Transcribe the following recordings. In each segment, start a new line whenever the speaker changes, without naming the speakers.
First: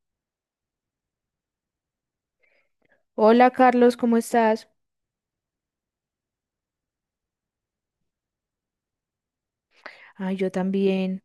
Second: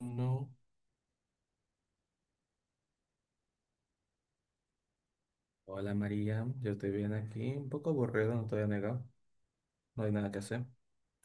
No.
Hola Carlos, ¿cómo estás?
Hola María, yo estoy bien aquí, un poco aburrido, no te voy a negar, no hay nada
Ah,
que
yo
hacer.
también.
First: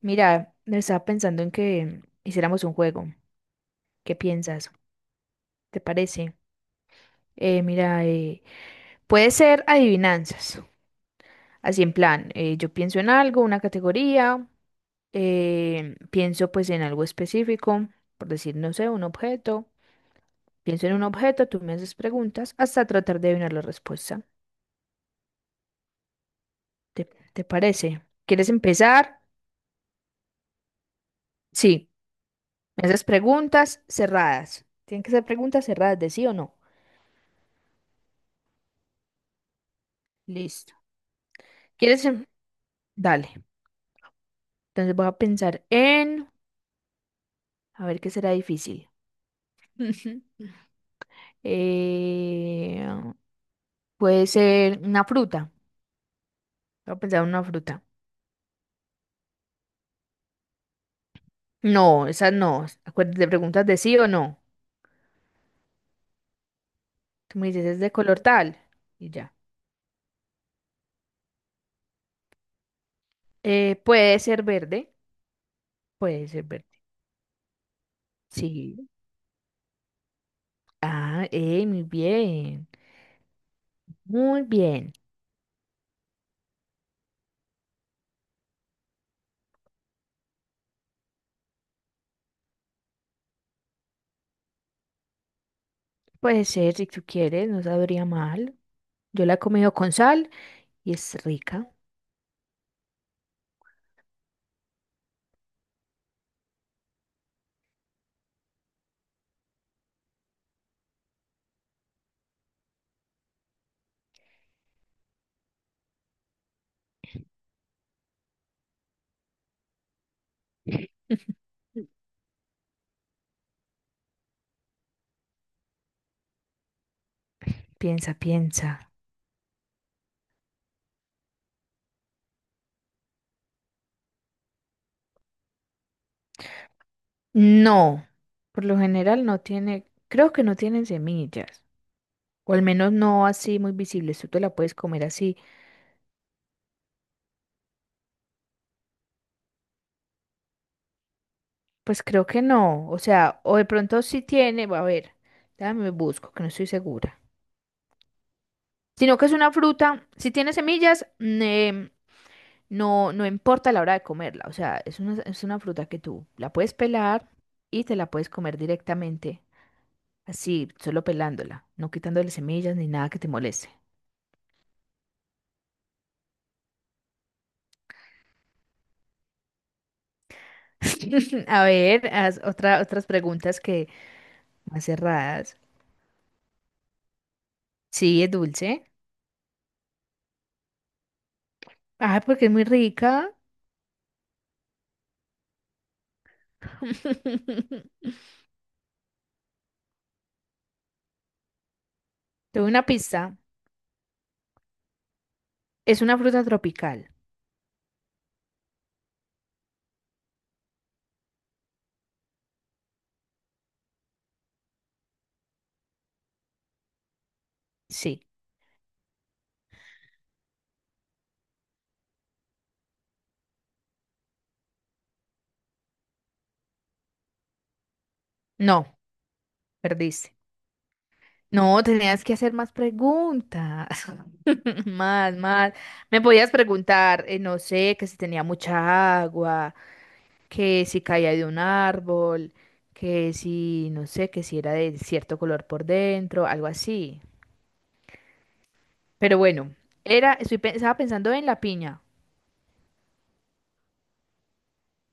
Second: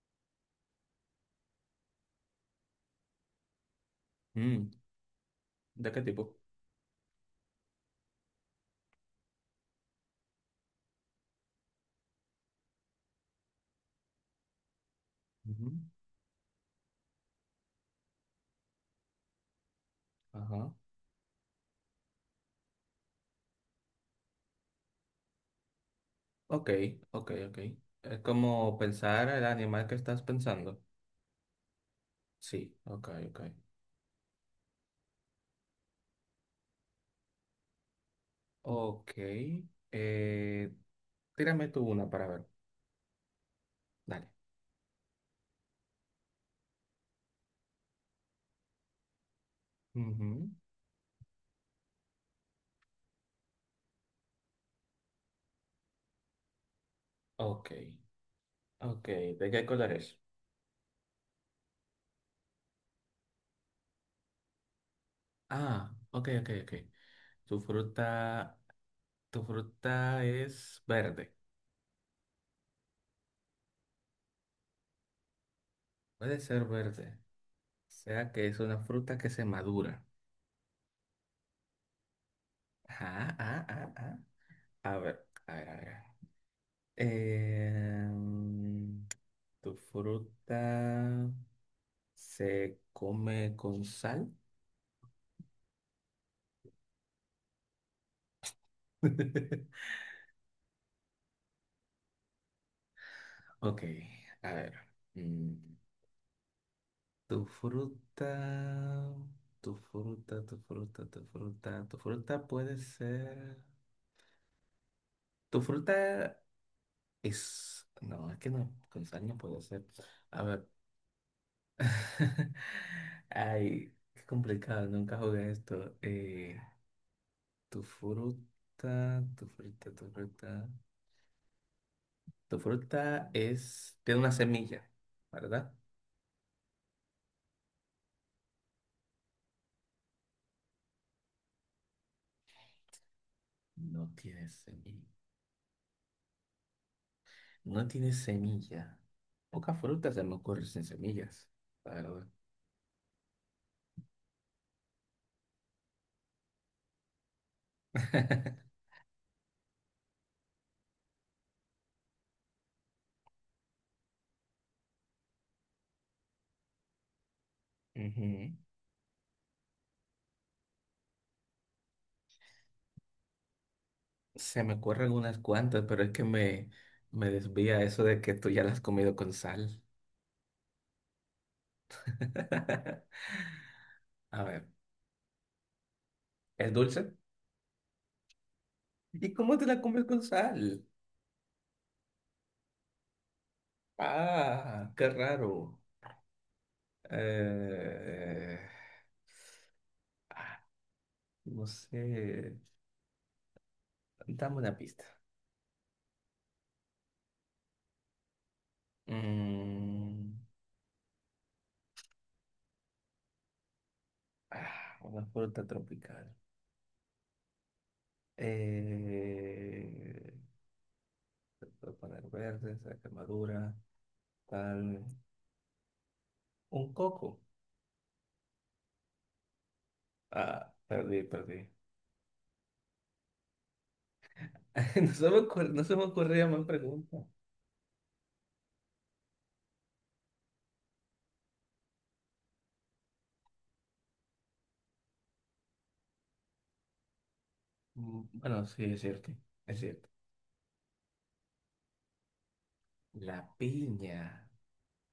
Mira, estaba pensando en que hiciéramos un juego. ¿Qué
Mm,
piensas? ¿Te
¿De qué tipo?
parece? Mira, puede ser adivinanzas. Así en plan, yo pienso en algo, una categoría,
Ujú.
pienso pues en algo específico, por decir, no sé, un objeto.
Ajá.
Pienso en un objeto, tú me haces preguntas hasta tratar de adivinar la respuesta.
Ok,
¿Te,
ok,
te
ok.
parece?
Es
¿Quieres
como
empezar?
pensar el animal que estás pensando.
Sí.
Sí,
Me haces
ok, ok.
preguntas cerradas. Tienen que ser preguntas cerradas de sí o no.
Ok, eh,
Listo.
tírame tú
¿Quieres?
una para ver.
Dale.
Dale.
Entonces voy a pensar en... A ver qué será difícil.
Ujú.
Eh, Puede ser una fruta. Voy a pensar en una
Ok,
fruta.
ok. ¿De qué color es?
No, esa no. Acuérdate de preguntas de sí o no.
Ah, ok, ok, ok.
Tú me
Tu
dices, es de
fruta,
color tal. Y ya.
tu fruta es verde.
Puede ser verde. Puede
Puede
ser
ser
verde.
verde. Sea que es una
Sí.
fruta que se madura.
Ah, muy bien.
Ah, ah, ah, ah.
Muy bien.
A ver, a ver, a ver. Em, ¿Tu fruta se come con sal?
Puede ser, si tú quieres, no sabría mal. Yo la he comido con sal y es rica.
Ok, a ver. mm, ¿Tu fruta, tu fruta puede ser. Tu fruta es. No, es que no, con sal no puede ser. A ver. Ay, qué complicado, nunca jugué esto. Tu
Piensa, piensa.
fruta, tu fruta, tu fruta. Tu fruta es, tiene una semilla, ¿verdad?
No, por lo general no tiene, creo que no tienen semillas, o al menos no así muy
No
visibles, tú te
tiene
la puedes comer
semilla.
así.
No tiene semilla. Poca fruta se me ocurre sin semillas, la
Pues
verdad.
creo que no, o sea, o de pronto sí tiene, va a ver, déjame busco, que no estoy segura. Sino que es una fruta, si tiene semillas, no, no importa la hora de comerla, o sea, es una fruta que tú la puedes pelar y te la puedes
Ujú.
comer directamente, así, solo pelándola, no quitándole semillas ni nada que te moleste.
Se me ocurren unas cuantas, pero es que me desvía eso de que tú ya las has comido con sal.
A ver, haz otras preguntas que
A ver,
más cerradas.
¿es dulce?
Sí, es dulce.
¿Y cómo te la comes con sal?
Ah, porque es muy rica.
Ah, qué raro. Eh, ah, no sé.
Tuve una pista.
Dame una pista.
Es una fruta tropical.
Mm, ah, una fruta tropical.
Sí.
Eh, se puede poner verde, se quemadura, tal. Un coco.
No, perdiste.
Ah, perdí, perdí.
No, tenías que hacer más preguntas.
No se
Más,
me ocurre-
más.
no se me
Me
ocurría
podías
más pregunta.
preguntar, no sé, que si tenía mucha agua, que si caía de un árbol, que si, no sé, que si era de cierto color por dentro, algo así.
Bueno, sí, es cierto.
Pero bueno,
Es cierto.
estaba pensando en la piña.
La piña.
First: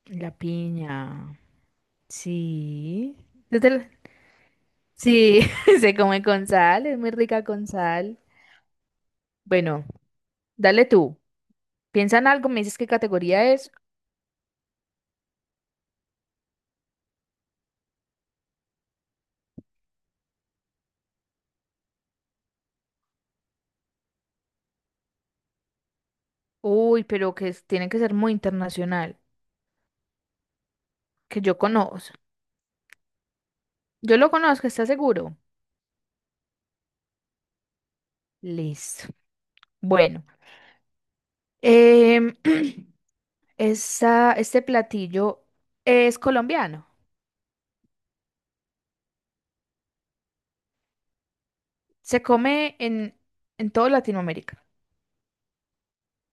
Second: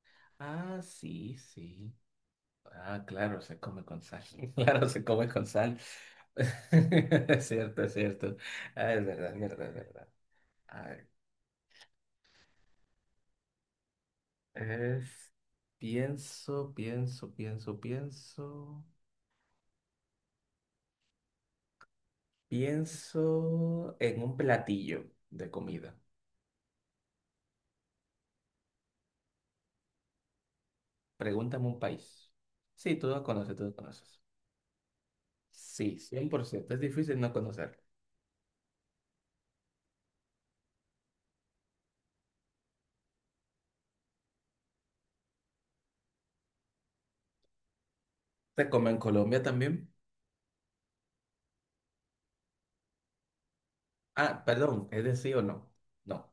La
Ah, sí,
piña.
sí. Ah,
Sí.
claro, se
¿No te
come
la-
con sal. Claro, se come
Sí,
con sal.
se come con sal, es muy rica
Es
con
cierto, es
sal.
cierto. Ah, es verdad, es verdad, es
Bueno,
verdad. A
dale
ver,
tú. Piensa en algo, me dices qué categoría es.
es. Pienso, pienso, pienso, pienso. Pienso en un platillo de comida.
Uy, pero tiene que ser muy internacional que yo
Pregúntame un
conozco.
país. Sí, tú lo conoces, tú lo
Yo
conoces.
lo conozco, ¿está seguro?
Sí, 100%. Es difícil no conocer.
Listo. Bueno, em, este platillo es colombiano.
¿Se come en Colombia también?
Se come en, toda
Ah,
Latinoamérica.
perdón, ¿es de sí o no? No.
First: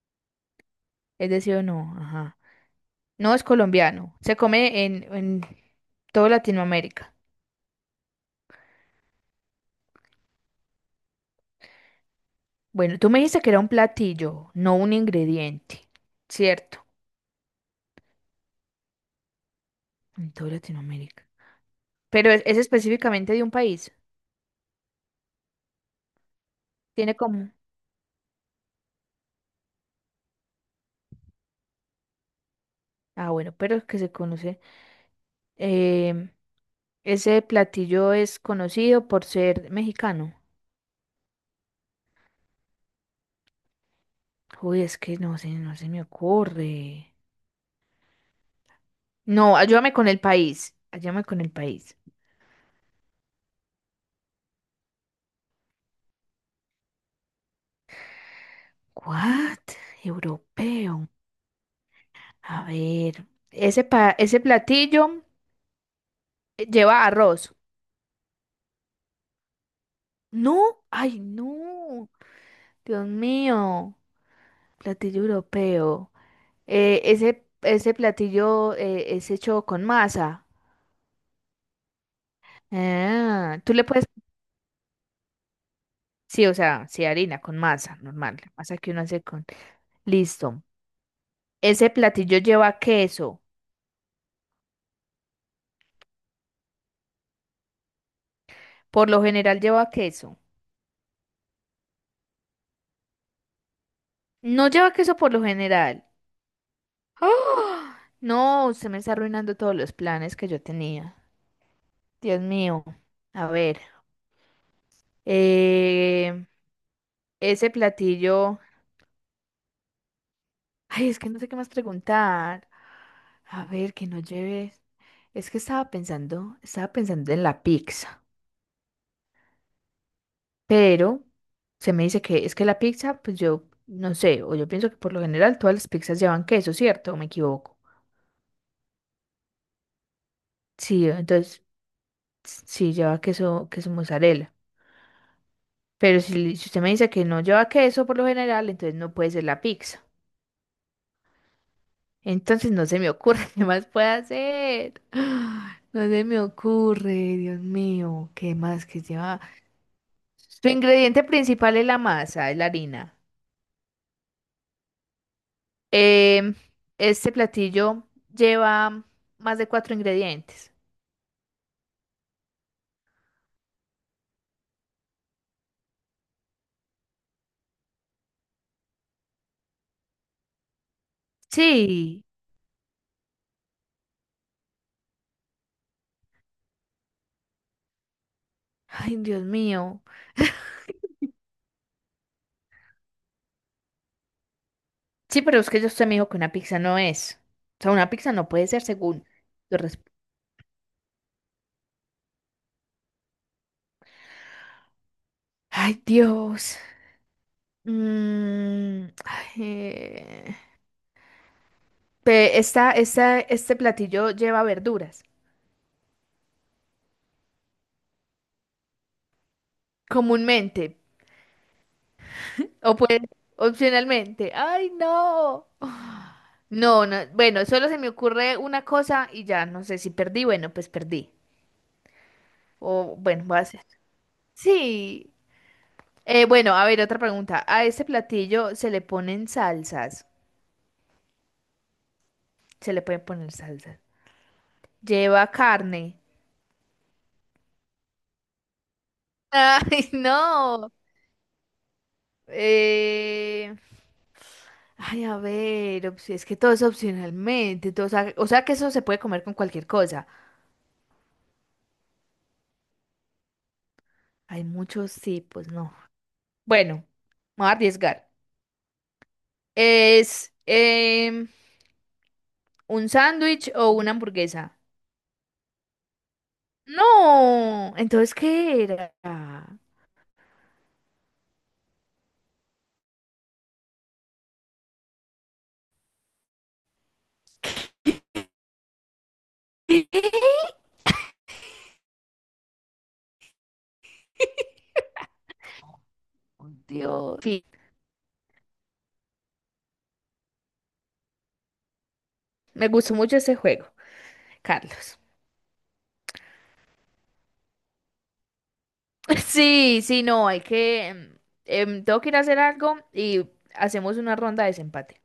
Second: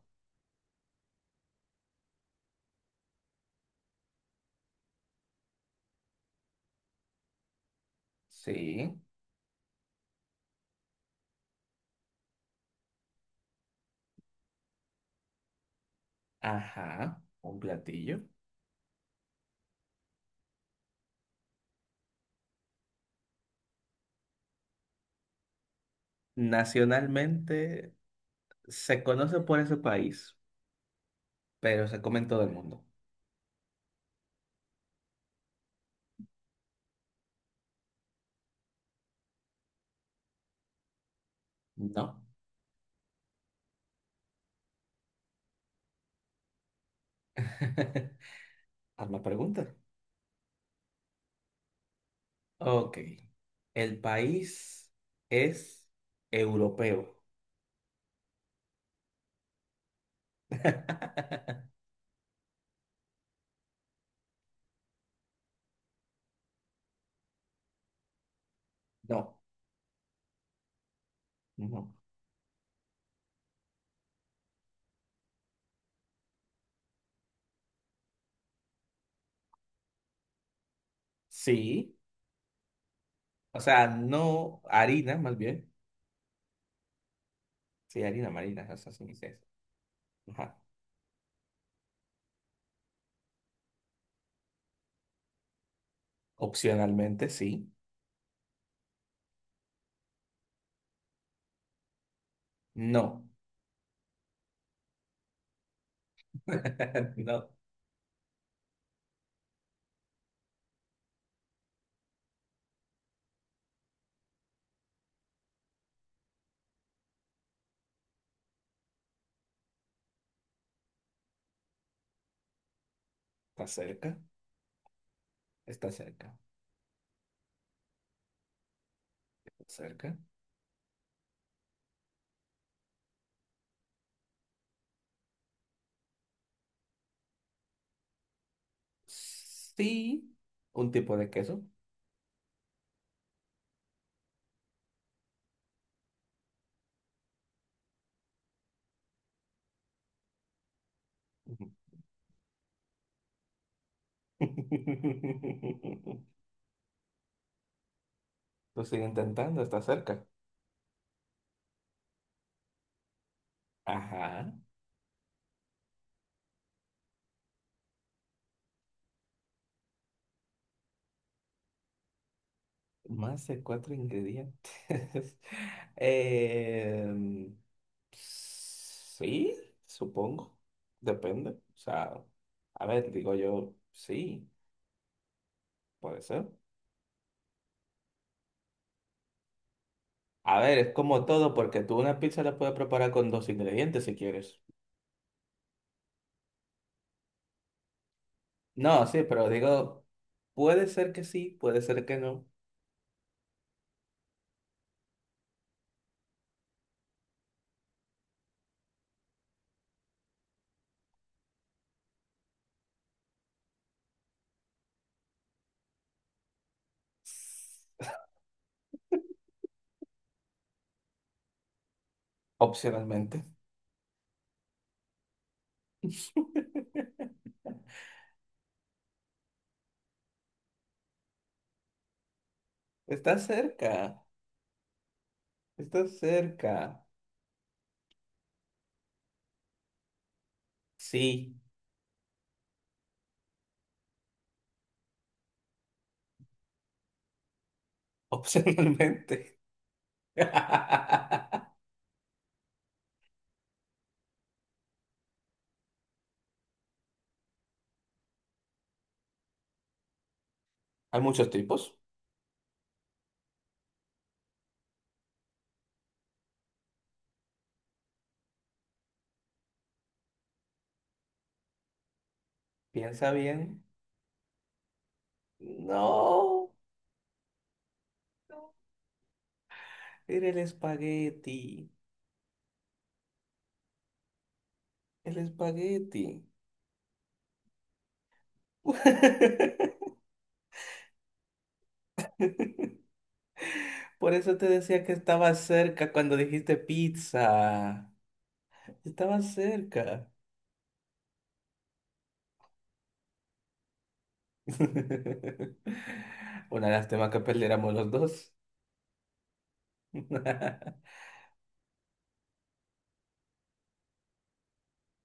Es decir, no, ajá. No es colombiano. Se come en toda Latinoamérica.
Sí.
Bueno, tú me dijiste que era un platillo, no un ingrediente. Cierto.
Ajá, un platillo.
En toda Latinoamérica. Pero es específicamente de un país. Tiene como.
Nacionalmente se conoce por ese país, pero se come en todo el mundo.
Ah, bueno, pero es que se conoce. Em, Ese platillo es conocido por ser mexicano.
No.
Uy, es que no sé, no se me ocurre.
Hazme
No,
pregunta.
ayúdame con el país. Ayúdame con el país.
Ok. ¿El país es europeo?
What? Europeo. A ver, ese platillo lleva arroz.
No,
No, ay,
no.
no. Dios mío. Platillo europeo. Ese platillo es hecho con masa.
Sí.
Ah,
O
tú le
sea,
puedes.
no harina, más bien.
Sí, o sea, sí, harina con masa,
Sí, harina
normal, la
marina, o
masa que
sea,
uno
sí, sí,
hace
sí.
con...
Ajá.
Listo. Ese platillo lleva queso.
Opcionalmente, sí.
Por lo general lleva queso.
No.
No lleva queso por lo general.
No.
¡Ah! No, usted me está arruinando todos los planes que yo tenía. Dios mío. A ver. eh, Ese platillo... Ay, es que no sé qué más preguntar. A
Está
ver, que
cerca.
no lleve... Es que estaba
Está cerca.
pensando, estaba pensando en la pizza.
Está cerca.
Pero se me dice que es que la pizza, pues yo no sé, o yo pienso que por lo general todas las pizzas llevan queso, ¿cierto? ¿O me equivoco?
Sí. Un
Sí,
tipo de queso.
entonces sí lleva queso, queso mozzarella. Pero si usted me dice que no lleva queso por lo general, entonces no puede ser la pizza. Entonces no se me ocurre qué más puede hacer. No se me ocurre, Dios mío, ¿qué
Lo
más que
sigo
lleva?
intentando, está cerca.
Su ingrediente principal es la masa, es la harina.
Ajá.
Em, este platillo lleva más de cuatro ingredientes.
Más de cuatro ingredientes. Em, sí, supongo. Depende. O sea,
Sí.
a ver, digo yo, sí, puede ser.
Ay, Dios mío.
A ver, es como todo, porque tú una pizza la puedes preparar con dos ingredientes si quieres.
Sí, pero es que yo usted me dijo que una pizza no es. O sea, una pizza no puede ser
No, sí,
según
pero
tu resp-
digo, puede ser que sí, puede ser que no.
Ay, Dios. Ay, este platillo lleva verduras. Comúnmente. O puede,
Opcionalmente.
opcionalmente. Ay, no. No, no. Bueno, solo se me ocurre una cosa y ya no sé si perdí. Bueno, pues perdí. O
Está
bueno, voy a hacer.
cerca.
Sí.
Estás
Bueno,
cerca.
a ver, otra pregunta. A este platillo se le ponen salsas.
Sí,
Se le pueden poner salsas. Lleva carne.
opcionalmente.
Ay,
Hay
no. Eh... Ay, a ver, es que todo es opcionalmente. Todo, o sea, que eso se puede comer con cualquier cosa.
muchos tipos.
Hay muchos tipos, no. Bueno, me voy a arriesgar. ¿Es un
Piensa
sándwich
bien.
o una hamburguesa?
No,
No. Entonces, ¿qué era?
era el espagueti. El espagueti. Por eso te decía que estaba cerca cuando dijiste
Dios. Sí,
pizza. Estaba cerca.
me gustó mucho ese juego, Carlos.
Una lástima que perdiéramos los dos.
Sí, sí, no, hay que... tengo que ir a hacer algo y hacemos una ronda de desempate.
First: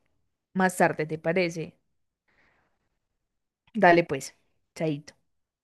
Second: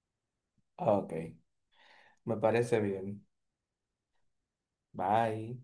Más tarde,
Ok,
¿te parece?
me parece bien.
Dale pues, chaito.
Bye.